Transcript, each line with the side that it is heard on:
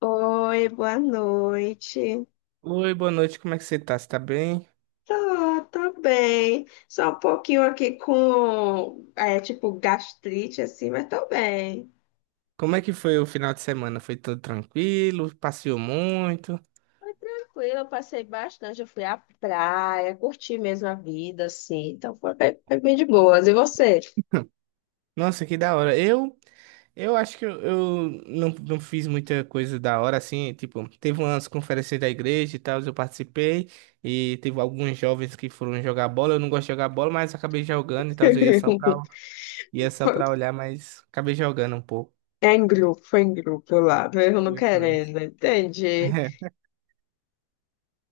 left: Oi, boa noite.
right: Oi, boa noite, como é que você tá? Você tá bem?
left: Tô bem. Só um pouquinho aqui com, tipo, gastrite, assim, mas tô bem.
right: Como é que foi o final de semana? Foi tudo tranquilo? Passeou muito?
left: Foi tranquilo, eu passei bastante. Eu fui à praia, curti mesmo a vida, assim. Então foi bem de boas. E você?
right: Nossa, que da hora. Eu acho que eu não fiz muita coisa da hora, assim, tipo, teve umas conferências da igreja e tal, eu participei, e teve alguns jovens que foram jogar bola, eu não gosto de jogar bola, mas acabei jogando e tal, eu ia só
left: Foi-
right: pra olhar, mas acabei jogando um pouco.
left: Foi em grupo lá, mesmo não
right: Foi, foi.
left: querendo, entende?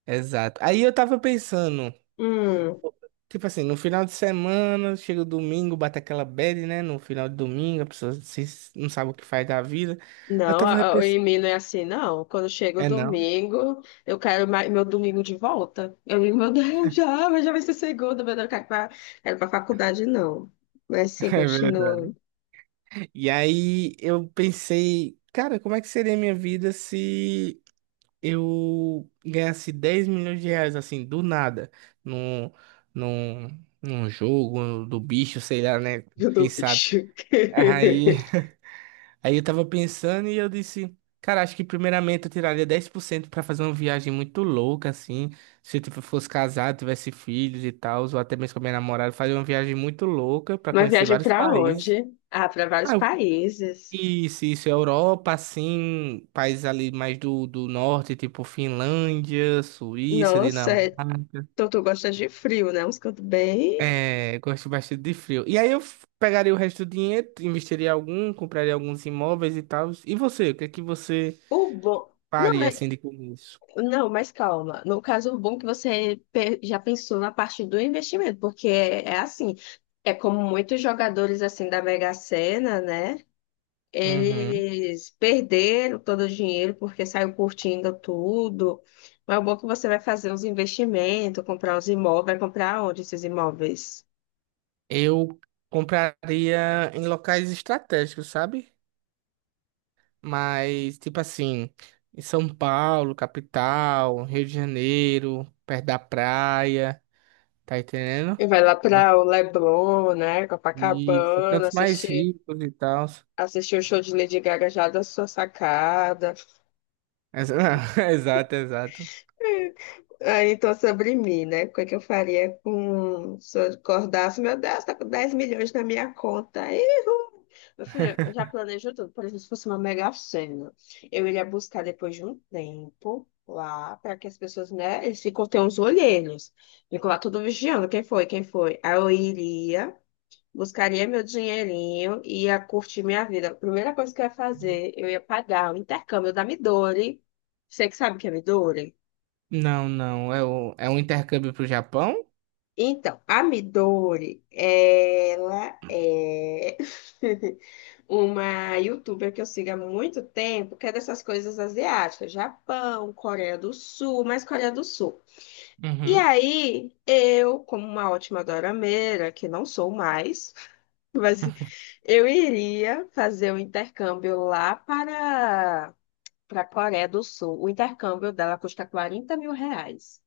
right: Exato. Aí eu tava pensando,
left: Hum.
right: tipo assim, no final de semana, chega o domingo, bate aquela bad, né? No final de domingo, a pessoa não sabe o que faz da vida. Eu
left: Não,
right: tava
left: o
right: repensando.
left: e-mail não é assim, não. Quando chega o
right: É não?
left: domingo, eu quero meu domingo de volta. Eu digo, meu Deus, já, mas já vai ser segunda, meu Deus, eu quero para faculdade, não. Mas sim,
right: É
left: continua.
right: verdade. E aí eu pensei, cara, como é que seria a minha vida se eu ganhasse 10 milhões de reais, assim, do nada, num, num, num jogo do bicho, sei lá, né?
left: Eu dou
right: Quem sabe?
left: bicho.
right: Aí. Aí eu tava pensando e eu disse, cara, acho que primeiramente eu tiraria 10% pra fazer uma viagem muito louca, assim. Se eu tipo, fosse casado, tivesse filhos e tal, ou até mesmo com a minha namorada, fazer uma viagem muito louca pra
left: Uma
right: conhecer
left: viagem
right: vários
left: para
right: países.
left: onde? Ah, para vários
right: Ah, eu-
left: países.
right: isso, isso, Europa, assim, países ali mais do norte, tipo Finlândia, Suíça,
left: Nossa,
right: Dinamarca.
left: então tu gosta de frio, né? Uns cantos bem.
right: É, eu gosto bastante de frio. E aí eu pegaria o resto do dinheiro, investiria algum, compraria alguns imóveis e tal. E você, o que é que você
left: O bom. Não,
right: faria assim de começo?
left: Não, mas calma. No caso, o bom que você já pensou na parte do investimento, porque é assim, é como muitos jogadores assim da Mega Sena, né?
right: Uhum.
left: Eles perderam todo o dinheiro porque saiu curtindo tudo. Mas o bom que você vai fazer uns investimentos, comprar uns imóveis, vai comprar onde esses imóveis?
right: Eu compraria em locais estratégicos, sabe? Mas, tipo assim, em São Paulo, capital, Rio de Janeiro, perto da praia, tá entendendo?
left: E vai lá para o Leblon, né?
right: Isso,
left: Copacabana,
right: cantos mais
left: assistir,
right: ricos e tal.
left: assistir o show de Lady Gaga já da sua sacada.
right: Ex- Exato, exato.
left: Ah, então, sobre mim, né? O que é que eu faria com... se eu acordasse? Meu Deus, tá com 10 milhões na minha conta. Ih, ru. Meu filho, eu já planejo tudo. Por exemplo, se fosse uma mega sena, eu iria buscar depois de um tempo lá, para que as pessoas, né? Eles ficam, tem uns olheiros. Ficam lá tudo vigiando. Quem foi? Quem foi? Aí eu iria, buscaria meu dinheirinho e ia curtir minha vida. A primeira coisa que eu ia fazer, eu ia pagar o intercâmbio da Midori. Você que sabe o que é Midori?
right: Não, não, é um intercâmbio pro Japão?
left: Então, a Midori, ela é uma youtuber que eu sigo há muito tempo, que é dessas coisas asiáticas, Japão, Coreia do Sul, mais Coreia do Sul. E
right: Uhum.
left: aí, eu, como uma ótima dorameira, que não sou mais, mas eu iria fazer o intercâmbio lá para a Coreia do Sul. O intercâmbio dela custa R$ 40.000.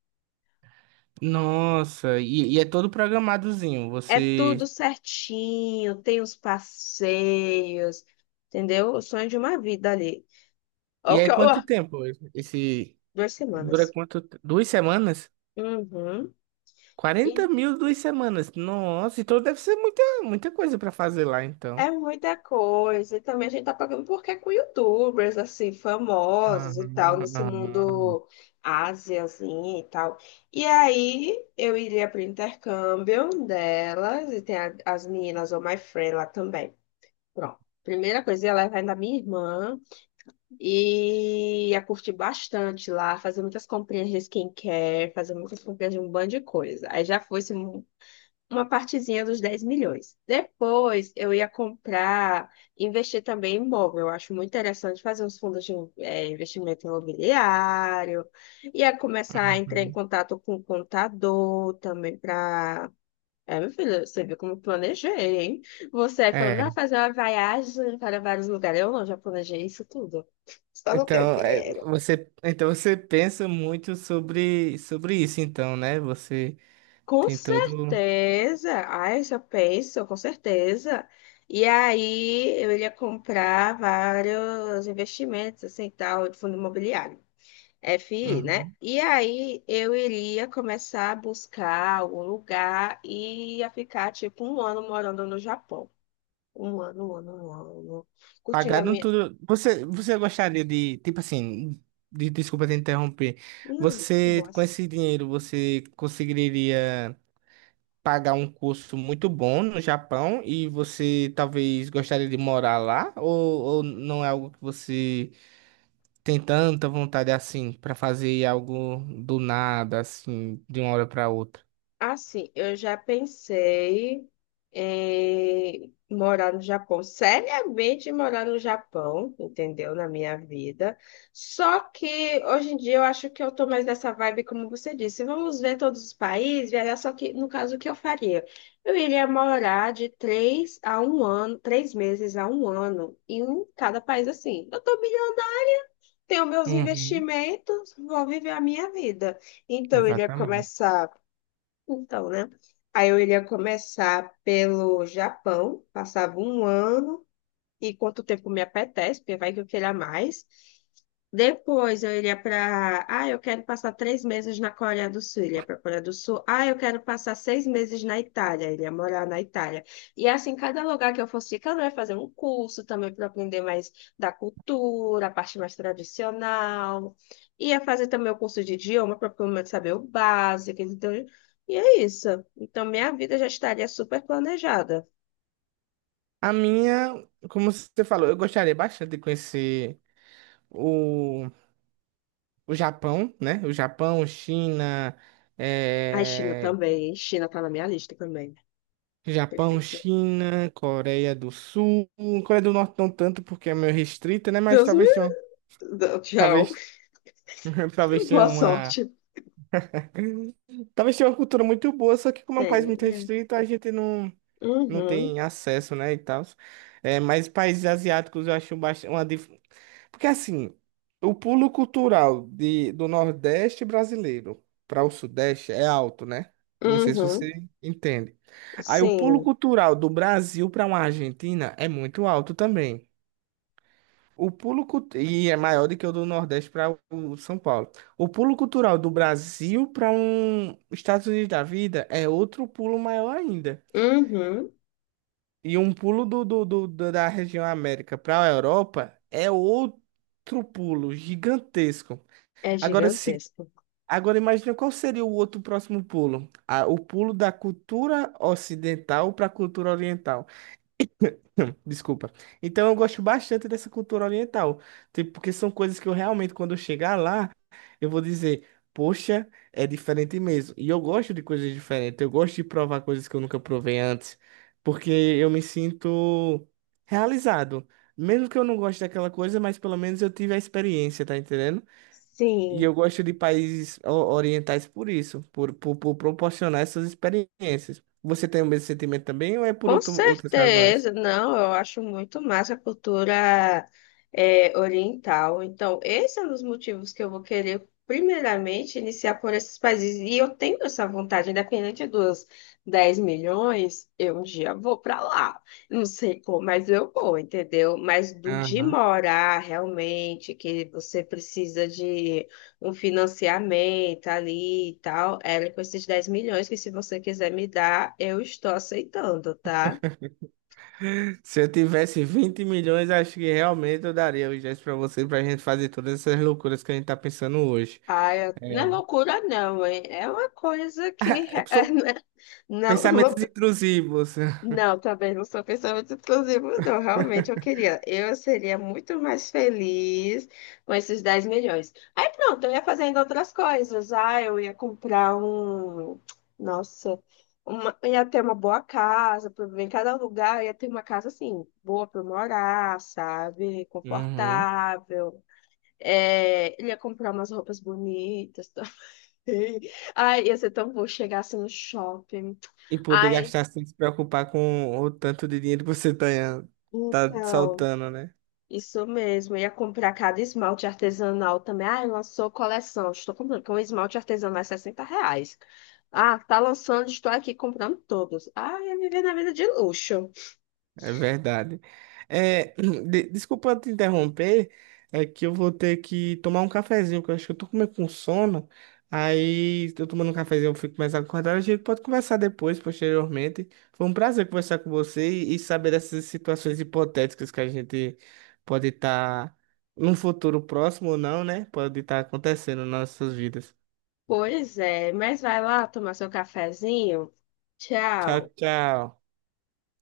right: Nossa, e é todo programadozinho,
left: É
right: você...
left: tudo certinho, tem os passeios, entendeu? O sonho de uma vida ali. Ó,
right: E
left: que
right: aí, quanto
left: ó,
right: tempo esse...
left: duas
right: Dura
left: semanas.
right: quanto? 2 semanas?
left: Uhum. E
right: 40.000 2 semanas. Nossa, então deve ser muita, muita coisa para fazer lá, então.
left: é muita coisa. E também a gente tá pagando porque é com youtubers, assim, famosos e tal,
right: Uhum,
left: nesse
right: uhum.
left: mundo Ásia, assim, e tal. E aí eu iria pro intercâmbio delas, e tem as meninas, ou my friend lá também. Pronto. Primeira coisa, eu ia levar ainda a minha irmã. E ia curtir bastante lá, fazer muitas comprinhas de skincare, fazer muitas comprinhas de um bando de coisa. Aí já foi assim, uma partezinha dos 10 milhões. Depois eu ia comprar, investir também em imóvel. Eu acho muito interessante fazer uns fundos de investimento imobiliário. Ia começar a entrar em
right: Uhum.
left: contato com o contador também para meu filho, você viu como eu planejei, hein? Você aí falando, ah,
right: É.
left: fazer uma viagem para vários lugares. Eu não, já planejei isso tudo. Só não tenho
right: Então, é,
left: dinheiro.
right: então você pensa muito sobre, sobre isso, então, né? Você
left: Com
right: tem todo.
left: certeza. Ai, já penso, com certeza. E aí eu iria comprar vários investimentos, assim, tal, de fundo imobiliário. FI, né?
right: Uhum.
left: E aí eu iria começar a buscar algum lugar e ia ficar tipo um ano morando no Japão. Um ano, um ano, um ano. Curtindo a
right: Pagado
left: minha.
right: tudo. Você, você gostaria de, tipo assim, desculpa te interromper.
left: Que
right: Você, com
left: boas.
right: esse dinheiro, você conseguiria pagar um curso muito bom no Japão e você talvez gostaria de morar lá? Ou não é algo que você tem tanta vontade assim pra fazer algo do nada, assim, de uma hora pra outra?
left: Assim, eu já pensei em morar no Japão, seriamente morar no Japão, entendeu? Na minha vida. Só que hoje em dia eu acho que eu tô mais nessa vibe, como você disse. Vamos ver todos os países, viajar, só que no caso o que eu faria? Eu iria morar de três a um ano, três meses a um ano em cada país assim. Eu tô bilionária, tenho meus
right: Uhum,
left: investimentos, vou viver a minha vida. Então, ele ia
right: exatamente.
left: começar. Então, né? Aí eu iria começar pelo Japão, passava um ano e quanto tempo me apetece, porque vai que eu queira mais. Depois eu iria para. Ah, eu quero passar 3 meses na Coreia do Sul, iria para a Coreia do Sul. Ah, eu quero passar 6 meses na Itália, iria morar na Itália. E assim, cada lugar que eu fosse ficando, eu ia fazer um curso também para aprender mais da cultura, a parte mais tradicional. Ia fazer também o curso de idioma para pelo menos saber o básico. Então, e é isso. Então, minha vida já estaria super planejada.
right: A minha, como você falou, eu gostaria bastante de conhecer o, o Japão, né? O Japão, China,
left: A China
right: eh,
left: também. China está na minha lista também.
right: Japão,
left: Perfeito.
right: China, Coreia do Sul. Coreia do Norte não tanto porque é meio restrita, né? Mas
left: Deus me.
right: talvez tenha,
left: Não, tchau.
right: talvez, talvez tenha
left: Boa
right: uma,
left: sorte.
right: talvez tenha uma cultura muito boa, só que como é um país
left: Tem.
right: muito
left: É.
right: restrito, a gente não
left: Uhum.
right: tem acesso, né, e tal. É, mas países asiáticos eu acho bastante porque assim, o pulo cultural do Nordeste brasileiro para o Sudeste é alto, né? Não sei se
left: Uhum.
right: você entende. Aí o pulo
left: Sim.
right: cultural do Brasil para uma Argentina é muito alto também. E é maior do que o do Nordeste para o São Paulo. O pulo cultural do Brasil para um Estados Unidos da vida é outro pulo maior ainda.
left: Uhum.
right: E um pulo da região América para a Europa é outro pulo gigantesco.
left: É
right: Agora, se,
left: gigantesco.
right: agora imagina qual seria o outro próximo pulo. Ah, o pulo da cultura ocidental para a cultura oriental. Desculpa. Então eu gosto bastante dessa cultura oriental, tipo, porque são coisas que eu realmente, quando eu chegar lá, eu vou dizer, poxa, é diferente mesmo. E eu gosto de coisas diferentes, eu gosto de provar coisas que eu nunca provei antes, porque eu me sinto realizado. Mesmo que eu não goste daquela coisa, mas pelo menos eu tive a experiência, tá entendendo? E
left: Sim.
right: eu gosto de países orientais por isso, por proporcionar essas experiências. Você tem o mesmo sentimento também ou é por
left: Com
right: outras razões?
left: certeza, não, eu acho muito massa a cultura oriental. Então, esse é um dos motivos que eu vou querer, primeiramente, iniciar por esses países. E eu tenho essa vontade, independente dos 10 milhões, eu um dia vou para lá. Não sei como, mas eu vou, entendeu? Mas do de morar, realmente, que você precisa de um financiamento ali e tal, era com esses 10 milhões que se você quiser me dar, eu estou aceitando, tá?
right: Se eu tivesse 20 milhões, acho que realmente eu daria os gestos pra você, pra gente fazer todas essas loucuras que a gente tá pensando hoje.
left: Ah, não é
right: É,
left: loucura não, hein? É uma coisa que
right: é, são
left: não,
right: pensamentos intrusivos.
left: Não, também não sou pensamento exclusivo, não. Realmente eu queria. Eu seria muito mais feliz com esses 10 milhões. Aí pronto, eu ia fazendo outras coisas. Ah, eu ia comprar Nossa, eu ia ter uma boa casa. Em cada lugar eu ia ter uma casa assim, boa para morar, sabe?
right: Uhum.
left: Confortável. É, ele ia comprar umas roupas bonitas também. Ai, ia ser tão bom chegar assim no shopping.
right: E poder
left: Ai,
right: gastar sem se preocupar com o tanto de dinheiro que você tá
left: então.
right: saltando, né?
left: Isso mesmo, eu ia comprar cada esmalte artesanal também. Ah, lançou coleção. Estou comprando, porque um esmalte artesanal é R$ 60. Ah, tá lançando, estou aqui comprando todos. Ah, ia viver na vida de luxo.
right: É verdade. É, desculpa te interromper, é que eu vou ter que tomar um cafezinho, que eu acho que eu tô com meio com sono. Aí, eu tomando um cafezinho, eu fico mais acordado. A gente pode conversar depois, posteriormente. Foi um prazer conversar com você e saber dessas situações hipotéticas que a gente pode estar num futuro próximo ou não, né? Pode estar acontecendo nas nossas vidas.
left: Pois é, mas vai lá tomar seu cafezinho.
right: Tchau,
left: Tchau.
right: tchau.